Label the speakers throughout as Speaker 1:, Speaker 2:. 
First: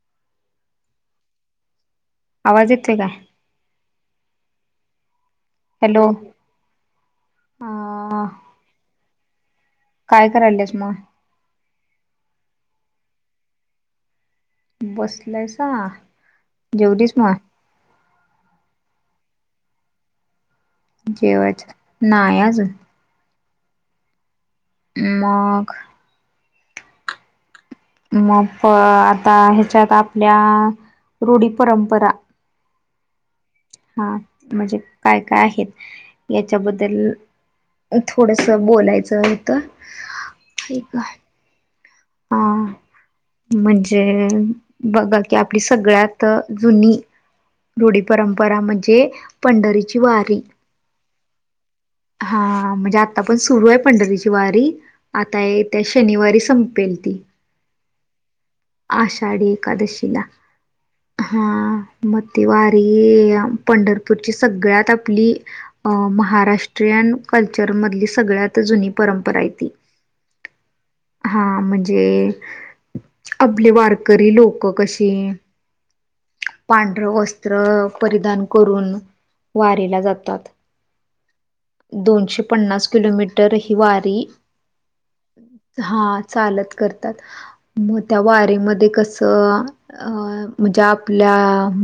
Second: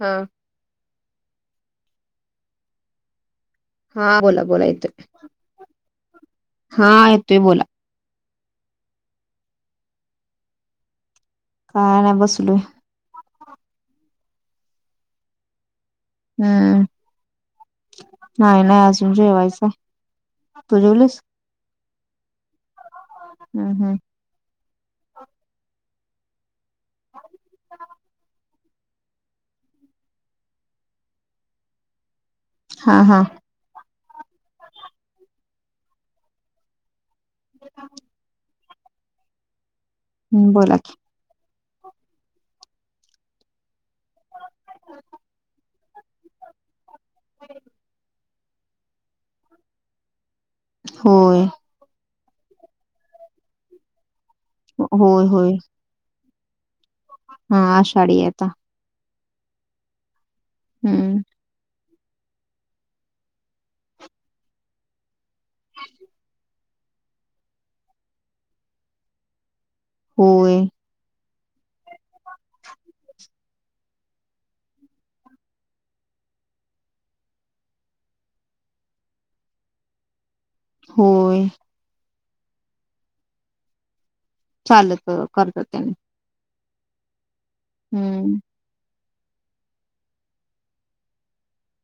Speaker 1: हा
Speaker 2: आवाज येतोय का?
Speaker 1: हा बोला बोला येतोय.
Speaker 2: हॅलो
Speaker 1: हा येतोय बोला.
Speaker 2: अ काय करायलस मग?
Speaker 1: काय नाय बसलोय.
Speaker 2: बसलायसा.
Speaker 1: हम्म
Speaker 2: जेवलीस मग
Speaker 1: नाही नाही. अजून जेवायचाय
Speaker 2: जेवायचं नाय आजुन,
Speaker 1: हम्म-हम्म
Speaker 2: मग?
Speaker 1: [unintelligible]
Speaker 2: मग आता ह्याच्यात आपल्या रूढी परंपरा-
Speaker 1: हा-हा.
Speaker 2: हा. म्हणजे काय काय आहेत? याच्याबद्दल थोडस- बोलायचं होतं.
Speaker 1: हम्म. बोला की.
Speaker 2: अ. म्हणजे बघा की आपली सगळ्यात जुनी- रूढी परंपरा म्हणजे पंढरीची वारी.
Speaker 1: होय.
Speaker 2: हा. म्हणजे आत्ता पण सुरू आहे पंढरीची वारी
Speaker 1: होय
Speaker 2: आता
Speaker 1: होय
Speaker 2: येत्या शन - शनिवारी संपेल ती.
Speaker 1: हा. आषाढी आता.
Speaker 2: आषाढी एकादशीला.
Speaker 1: हम्म.
Speaker 2: हा. मग ती वारी पंढरपूरची सगळ्यात आपली- अ महाराष्ट्रीयन, कल्चरमधली, सगळ्यात जुनी परंपरा आहे ती.
Speaker 1: होय.
Speaker 2: हा. म्हणजे-
Speaker 1: ह [inaudible]
Speaker 2: आपले वारकरी लोकं कशे? पांढरं वस्त्र परिधान करून वारीला जातात.
Speaker 1: होय.
Speaker 2: दोनशे पन्नास किलोमीटर ही वारी,
Speaker 1: चालत करतात त्याने
Speaker 2: हा. चालत करतात, मग त्या
Speaker 1: हम्म
Speaker 2: वारीेमध्ये कसं? अ म्हणजे आप - आपल्या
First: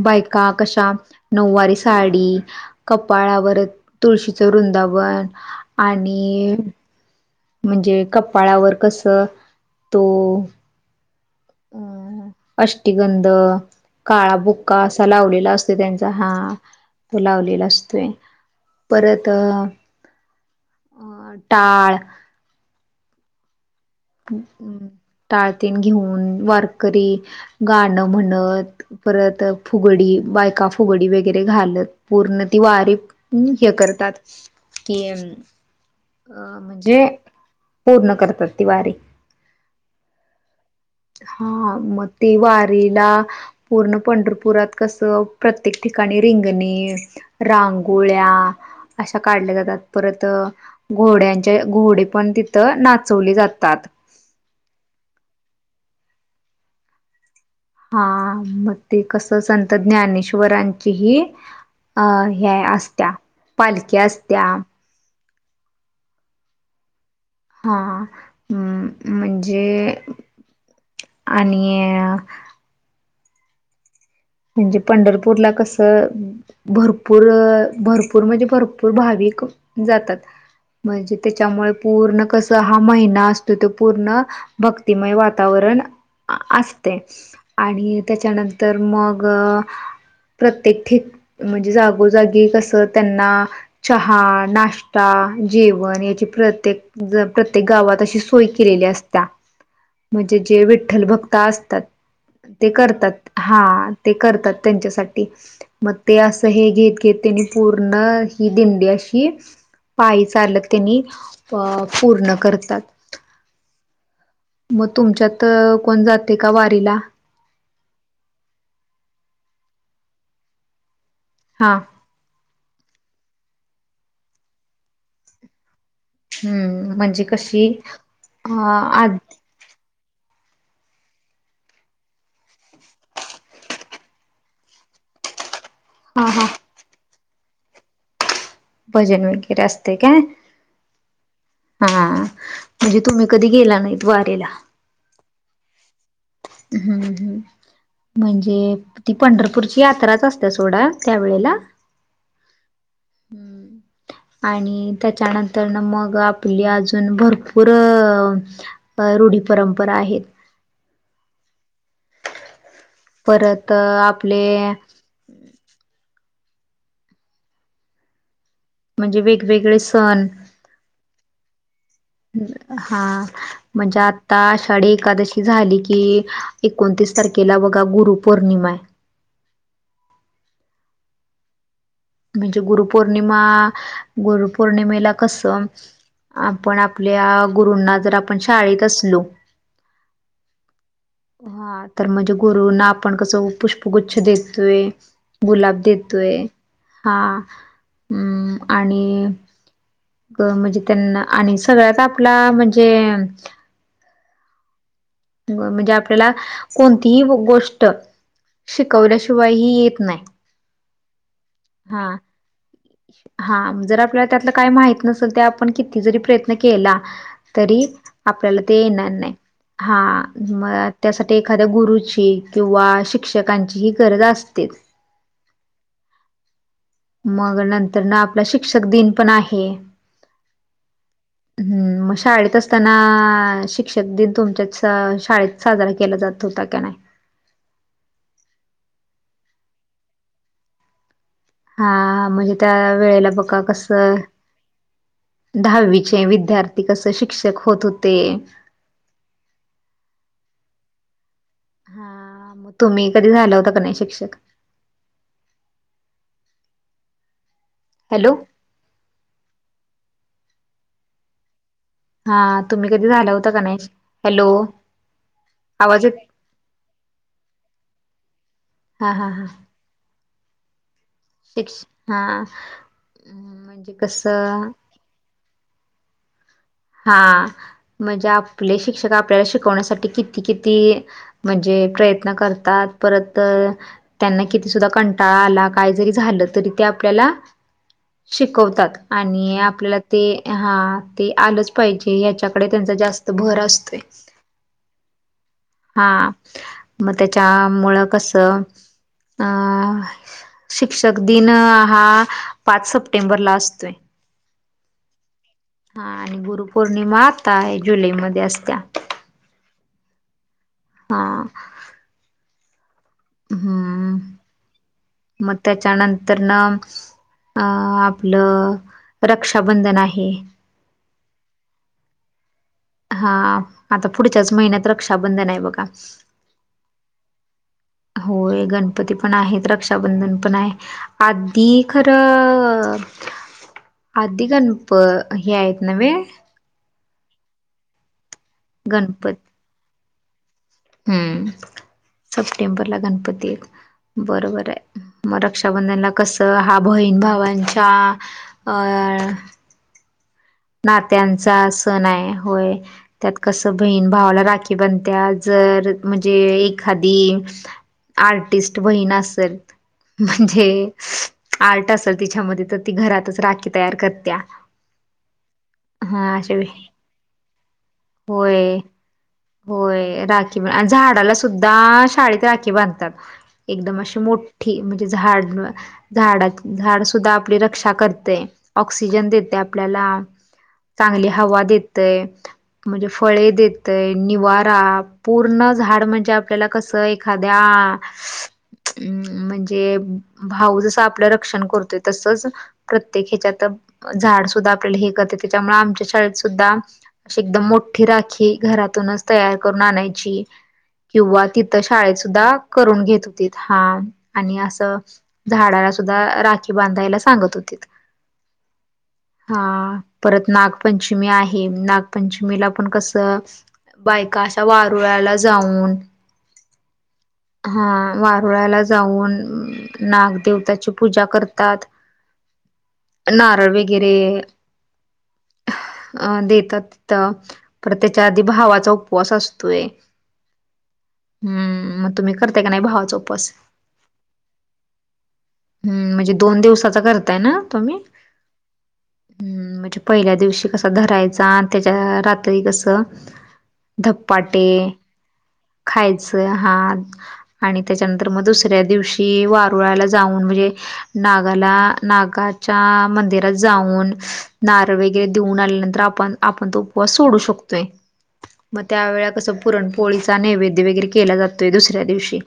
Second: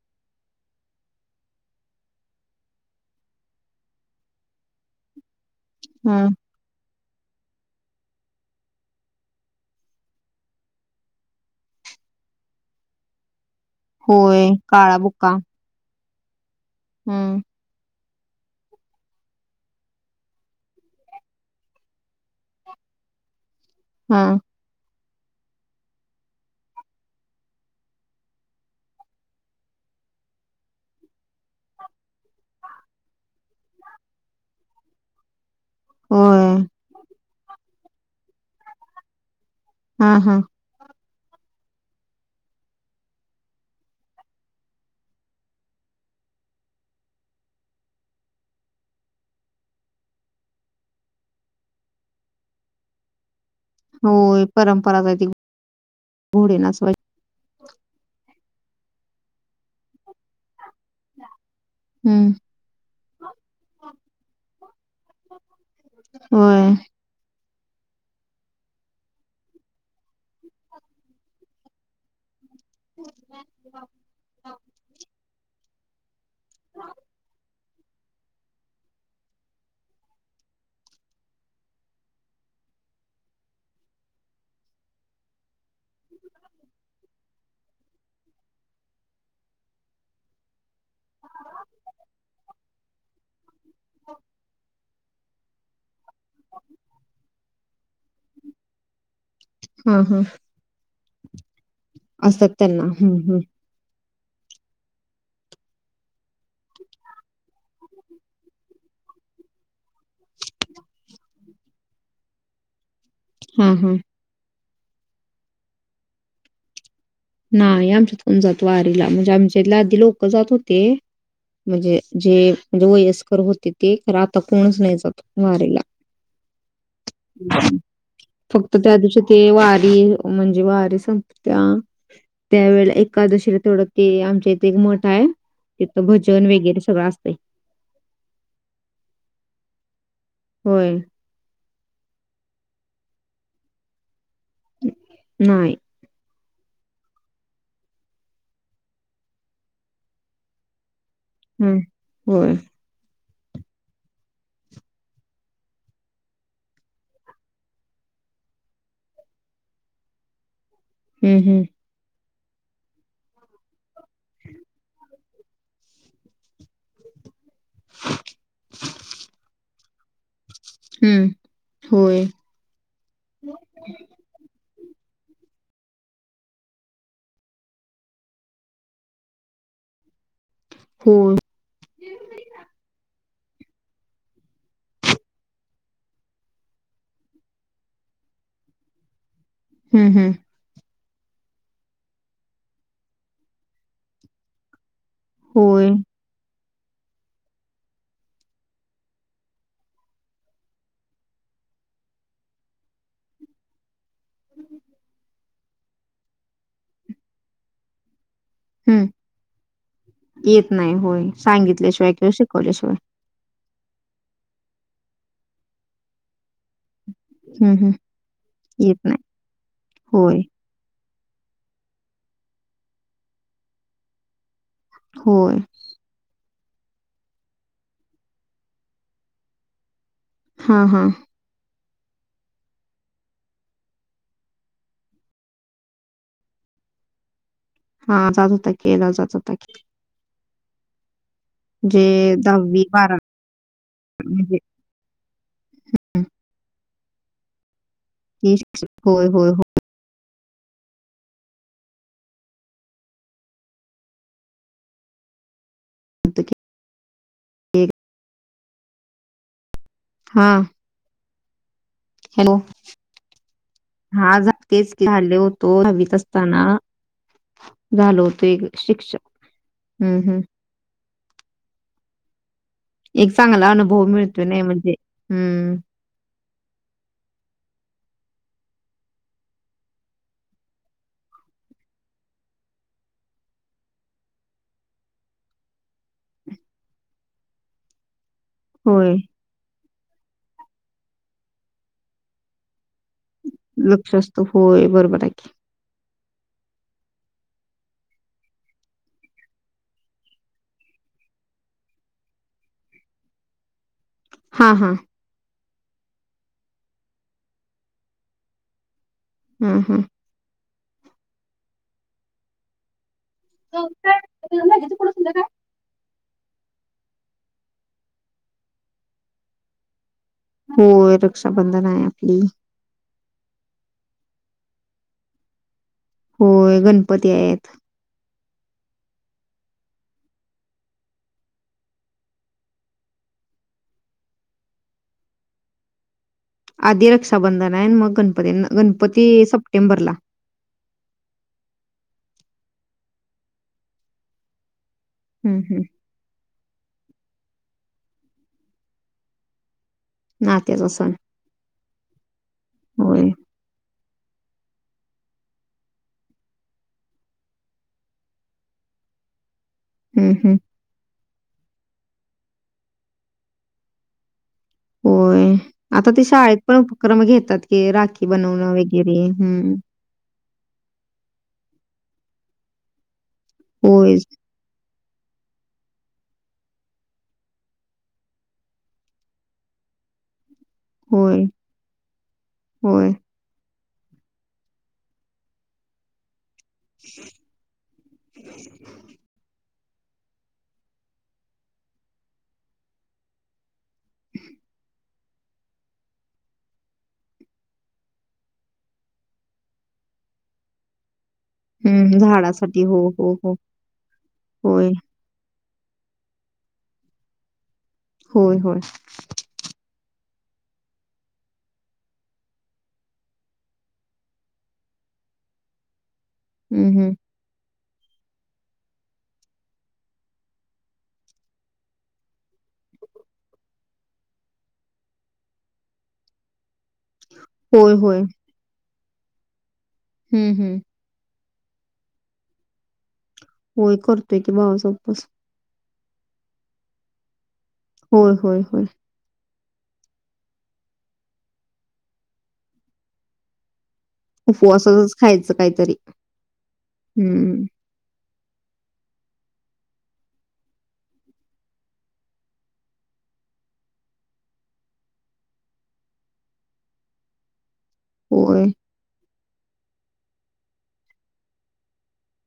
Speaker 2: बायका कशा? नऊवारी साडी- कपाळावर तुळशीचं वृंदावन
Speaker 1: हम्म
Speaker 2: आणि- म्हणजे कपाळावर कस? तो- अ अष्टीगंध, काळा
Speaker 1: होय
Speaker 2: बुक्का
Speaker 1: काळा
Speaker 2: असा
Speaker 1: बुक्का
Speaker 2: लावलेला असतो. त्यांचा हा. तो
Speaker 1: हम्म
Speaker 2: लावलेला असतोय. परत अं टाळ.
Speaker 1: हा
Speaker 2: टाळ तेन घेऊन, वारकरी गाणं म्हणत- परत फुगडी. बायका फुगडी वगैरे घालत पूर्ण ती वारी- हे करतात कि- अ
Speaker 1: होय
Speaker 2: म्हणजे? पूर्ण करतात ती वारी.
Speaker 1: हा हा.
Speaker 2: हा. मग ते वारीला - पूर्ण पंढरपुरात कसं? प्रत्येक ठिकाणी रिंगणे- रांगोळ्या- अशा काढल्या जातात. परत घोड्यांचे, घोडे पण तिथं नाचवले जातात. तात.
Speaker 1: होय. परंपराच आहे ती. घोडे नाचवाय-
Speaker 2: हा. मग ते कस? संत ज्ञानेश्वरां- ची ही
Speaker 1: हम्म
Speaker 2: हे असत्या. पालखी असत्या.
Speaker 1: हम्म.
Speaker 2: हा. हां. म्हणजे, आणि-
Speaker 1: हो [inaudible]
Speaker 2: म्हणजे पंढरपूरला कसं? भरपूर, भरपूर म्हणजे भरपूर भाविक जातात. म्हणजे त्याच्यामुळे पूर्ण कसं? हा महिना असतोय तो पूर्ण- भक्तिमय वातावरण असतय. आणि त्याच्यानंतर मग- अ. प्रत्येक ठिक, म्हणजे जागोजागी कसं त्यांना- चहा, नाश्ता, जेवण, याची प्रत्येक ज प्रत्येक गावात अशी सोय केलेली असत्या.
Speaker 1: हा हा
Speaker 2: म्हणजे जे विठ्ठल भक्त असतात,
Speaker 1: असतात
Speaker 2: ते
Speaker 1: त्यांना
Speaker 2: करतात,
Speaker 1: हम्म हम्म
Speaker 2: हा. ते करतात त्यांच्यासाठी, मग ते असं हे घेत, ते घेत पूर्ण ही दिंडी अशी, पायी चालत त्यांनी अ पूर्ण करतात.
Speaker 1: हम्म हम्म
Speaker 2: मग तुमच्यात अ कोण जाते का वारीला?
Speaker 1: नाही आमच्यात कोन जात वारीला, म्हणजे आमच्यात आधी लोकं जात होते,
Speaker 2: हा
Speaker 1: म्हणजे जे म्हणजे वयस्कर होते ते, खरं आता कोणच नाही जात वारीेला.
Speaker 2: हम्म म्हणजे कशी
Speaker 1: फक्त
Speaker 2: हा
Speaker 1: त्या
Speaker 2: आद
Speaker 1: दिवशी ते वारी म्हणजे वारी संपत्या त्यावेेळेला एकादशीला तेवढं ते, आमच्या इथे एक मठ हाय. तिथं
Speaker 2: हा
Speaker 1: भजन
Speaker 2: हा
Speaker 1: वगैरे सगळं असतंय.
Speaker 2: भजन वगैरे असतंय काय?
Speaker 1: होय
Speaker 2: हा, म्हणजे तुम्ही कधी गेला नाहीत वारीला.
Speaker 1: नाही.
Speaker 2: हम्म हम्म म्हणजे, ती पंढरपूरची यात्राच असत्या सोडा, त्यावेेळेला.
Speaker 1: हम्म होय
Speaker 2: हम्म आणि त्याच्यानंतर मग आपली अजून भरपूर अ अ रूढी परंपरा आहे.
Speaker 1: हम्म हम्म
Speaker 2: परत अ आपले
Speaker 1: [unintelligible]
Speaker 2: म्हणजे वेगवेगळे सण
Speaker 1: हम्म होय
Speaker 2: हा म्हणजे आता आषाढी एकादशी झाली की, एकोणतीस तारखेला बघा गुरुपौर्णिमा आहे.
Speaker 1: हो
Speaker 2: म्हणजे गुरुपौर्णिमा, गुरुपौर्णिमेला कसं आपण आपल्या गुरूंना जर आपण शाळेत असलो
Speaker 1: हम्म हम्म
Speaker 2: हा, तर म्हणजे गुरुंना आपण कसं पुष्पगुच्छ देतोय. गुलाब
Speaker 1: होय.
Speaker 2: देतोय, हा म आणि क म्हणजे त्यांना आणि सगळ्यात आपला म्हणजे म्हणजे आपल्याला, कोणतीही गोष्ट
Speaker 1: हं.
Speaker 2: शिकवल्या शिवायही येत नाही.
Speaker 1: येत नाही होय,
Speaker 2: हा
Speaker 1: सांगितल्याशिवाय किंवा शिकवल्याशिवाय.
Speaker 2: हा, जर आपल्याला त्यातलं काय माहित नसेल, तर आपण किती जरी प्रयत्न केला
Speaker 1: हं,
Speaker 2: तरी
Speaker 1: हं.
Speaker 2: आपल्याला ते येणार नाही, हा
Speaker 1: होय.
Speaker 2: म त्यासाठी एखाद्या गुरुची किंवा शिक्षकांची ही गरज असतेच.
Speaker 1: होय
Speaker 2: मग नंतरन आपला शिक्षक दिन पण आहे.
Speaker 1: हा हा.
Speaker 2: हम्म, मग शाळेत असताना शिक्षक दिन तुमच्याच शाळेत साजरा केला जात होता का नाही?
Speaker 1: हा जात होता, केला जात होता की.
Speaker 2: हा
Speaker 1: जे
Speaker 2: म्हणजे त्या वेळेला बघा कसं
Speaker 1: म्हणजे
Speaker 2: दहावीचे विद्यार्थी कसं शिक्षक होत होते.
Speaker 1: की होय होय हो
Speaker 2: हा तुम्ही कधी झाला होता का नाही शिक्षक?
Speaker 1: होतं की.
Speaker 2: हॅलो!
Speaker 1: हा. हॅलो!
Speaker 2: हा तुम्ही कधी झाला होता का नाही?
Speaker 1: हा
Speaker 2: हॅलो
Speaker 1: तेच झाले होतो ओ
Speaker 2: आवाज
Speaker 1: दहावीत
Speaker 2: येत
Speaker 1: असताना. झालो होतो एक
Speaker 2: हा
Speaker 1: शिक्षक.
Speaker 2: हा हा
Speaker 1: हम्म, हम्म!
Speaker 2: शिक् हा
Speaker 1: एक चांगला
Speaker 2: म्हणजे
Speaker 1: अनुभव मिळतो नाही
Speaker 2: कसं
Speaker 1: म्हणजे हम्म.
Speaker 2: हा म्हणजे आपले शिक्षक आपल्याला शिकवण्यासाठी किती किती म्हणजे प्रयत्न करतात परत त्यांना किती सुद्धा कंटाळा आला काय जरी झालं तरी ते आपल्याला शिकवतात.
Speaker 1: होय.
Speaker 2: आणि आपल्याला ते हा ते आलंच पाहिजे. याच्याकडे त्यांच जास्त भर अस
Speaker 1: लक्ष असतो होय बरोबर आहे की.
Speaker 2: हा मग त्याच्या मुळ कसं अं शिक्षक दिन हा पाच सप्टेंबरला असतोय.
Speaker 1: हा, हा.
Speaker 2: हा आणि गुरुपौर्णिमा आता आहे जुलैमध्ये असत्या.
Speaker 1: हा, हा.
Speaker 2: हा. हम्म
Speaker 1: [unintelligible]
Speaker 2: मग त्याच्यानंतर न. अ आपलं रक्षाबंधन आहे.
Speaker 1: होय रक्षाबंधन आहे आपली.
Speaker 2: हा आता पुढच्याच महिन्यात रक्षाबंधन आहे बघा.
Speaker 1: होय गणपती आहेत.
Speaker 2: होय गणपती पण आहेत, रक्षाबंधन पण आहे. आधी खरं आधी गणप हे आहेत न्हे,
Speaker 1: आधी रक्षाबंधन आहे मग गणपती गणपती
Speaker 2: गणपत
Speaker 1: सप्टेंबरला.
Speaker 2: हम्म सप्टेंबरला गणपती य बरोबर आहे. मग
Speaker 1: हं, हं.
Speaker 2: रक्षाबंधनला कसं हा बहीण भावांचा अं
Speaker 1: नात्याचा सण.
Speaker 2: नात्यांचा सण आहे होय
Speaker 1: होय.
Speaker 2: त्यात कस बहीण भावाला राखी बनत्या जर म्हणजे एखादी. आर्टिस्ट बहीण असल.
Speaker 1: हं, हं.
Speaker 2: म्हणजे आर्ट असेल तिच्यामध्ये तर ती घरातच राखी तयार करत्या.
Speaker 1: होय आता ते
Speaker 2: हा अशा
Speaker 1: शाळेत पण उपक्रम घेतात क राखी बनवणं
Speaker 2: होय.
Speaker 1: वगैरे, हम्म!
Speaker 2: राखी झाडाला सुद्धा शाळेत राखी बांधतात. एकदम
Speaker 1: होय,
Speaker 2: अशी मो ठी म्हणजे झाड झाड झाड सुद्धा आपली रक्षा करते, ऑक्सिजन देते आपल्याला. चांगली
Speaker 1: होय,
Speaker 2: हवा देतय, म्हणजे
Speaker 1: होय.
Speaker 2: फळे देत तय निवारा पूर्ण झाड म्हणजे आपल्याला कसं एखाद्या, हम् म्हणजे भाऊ जस आपलं रक्षण करतोय तसच प्रत्येक ह्याच्यात झाड सुद्धा आपल्याला हेकत त्याच्यामुळे आमच्या शाळेत सुद्धा, अशी एकदम मोठी राखी घरातूनच तयार करून आणायची किंवा ति, शाळेत
Speaker 1: हं.
Speaker 2: सुद्धा
Speaker 1: झाडासाठी
Speaker 2: करून
Speaker 1: हो,
Speaker 2: घेत
Speaker 1: हो,
Speaker 2: होती
Speaker 1: हो.
Speaker 2: हा आणि
Speaker 1: होय,
Speaker 2: असं झाडाला सुद्धा राखी बांधायला सांगत होतीत.
Speaker 1: होय, होय
Speaker 2: हा परत नागपंचमी आहे नागपंचमीला पण कसं, बायका अशा वारुळा्याला जाऊन.
Speaker 1: हम् हम्.
Speaker 2: हा वारुळ्याला जाऊन नागदेवताची पूजा करतात. नारळ वगैरे अ देतात तथ पर
Speaker 1: होय, होय.
Speaker 2: त्याच्या आधी भावाचा उपवास असतोय.
Speaker 1: हम्म हम्.
Speaker 2: हम्म मग तुम्ही करते का नाही भावाच उपस
Speaker 1: होय करतोय की भाऊ चां उपवास.
Speaker 2: हम्म म्हणजे दोन दिवसाचा करताय ना तुम्ही?
Speaker 1: होय, होय, होय.
Speaker 2: पहिल्या दिवशी कसं धरायचा आणि त्याच्या रात्री कसं? धपाटे
Speaker 1: उपवासाचच खायचं काहीतरी.
Speaker 2: खायच हा
Speaker 1: हं.
Speaker 2: आणि त्याच्यानंतर मग दुसऱ्या दिवशी वारुळाला जाऊन म्हणजे नागाला नागाच्या मंदिरात जाऊन नारळ वगैरे देऊन आल्यानंतर आपण आपण तो उपवास सोडू शकतोय.
Speaker 1: होय,
Speaker 2: मग त्यावेेळा कसं पुरण पोळीचा नैवेद्य वगैरे केला जातोय दुसऱ्या दिवशी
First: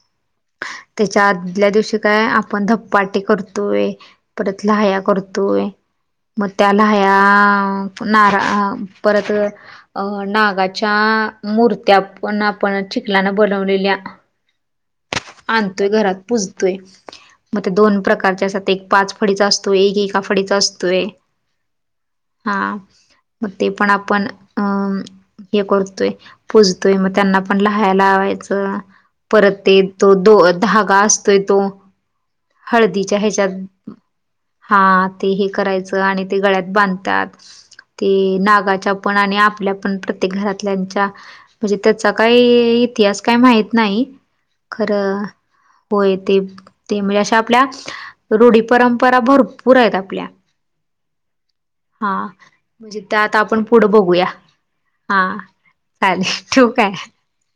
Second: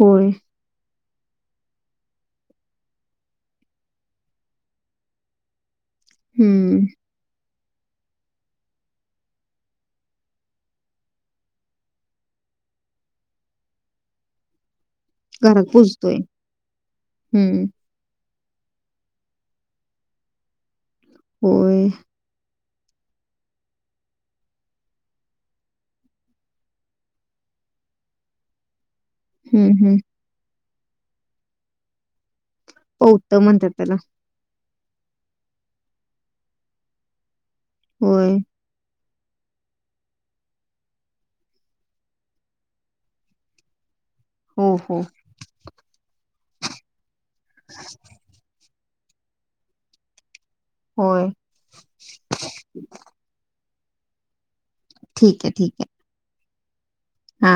Speaker 1: होय.
Speaker 2: त्याच्या आदल्या दिवशी काय आपण धपपाटी करतोय. परत लया करतोय. मग
Speaker 1: हं.
Speaker 2: त्याला्या नारा परत अ नागाच्या मूर्त्या पण आपण चिखलान बनवलेल्या. आणतोय घरात पुूजतोय मग
Speaker 1: हं.
Speaker 2: ते दोन प्रकारच्या असात एक पाच फळीडीचा असतोय एक एका फडीचा असतोय.
Speaker 1: हो.
Speaker 2: हा मग ते पण आपण हे करतोय पोजतोय मग त्यांना पण लहायला लावायचं. परत
Speaker 1: हं,
Speaker 2: ते
Speaker 1: हं.
Speaker 2: तो दो धागा असतोय तो हळदीच्या
Speaker 1: पौतं म्हणतात
Speaker 2: ह्याच्यात
Speaker 1: त्याला.
Speaker 2: हा ते हे करायचं आणि ते गळ्यात बांधतात ते
Speaker 1: होय.
Speaker 2: नागाच्या आपण आणि आपल्या पण प्रत्येक घरातल्याच्या म्हणजे त्याचा काही इतिहास काय माहित नाही.
Speaker 1: हो, हो.
Speaker 2: खरं होय ते ते म्हणजे आपल्या रूढी परंपरा भरपूर आहेत आपल्या
Speaker 1: होय.
Speaker 2: हा म्हणजे ते आता आपण पुढं बघूया हा.
Speaker 1: ठीक
Speaker 2: हा ठेऊ का?
Speaker 1: हा.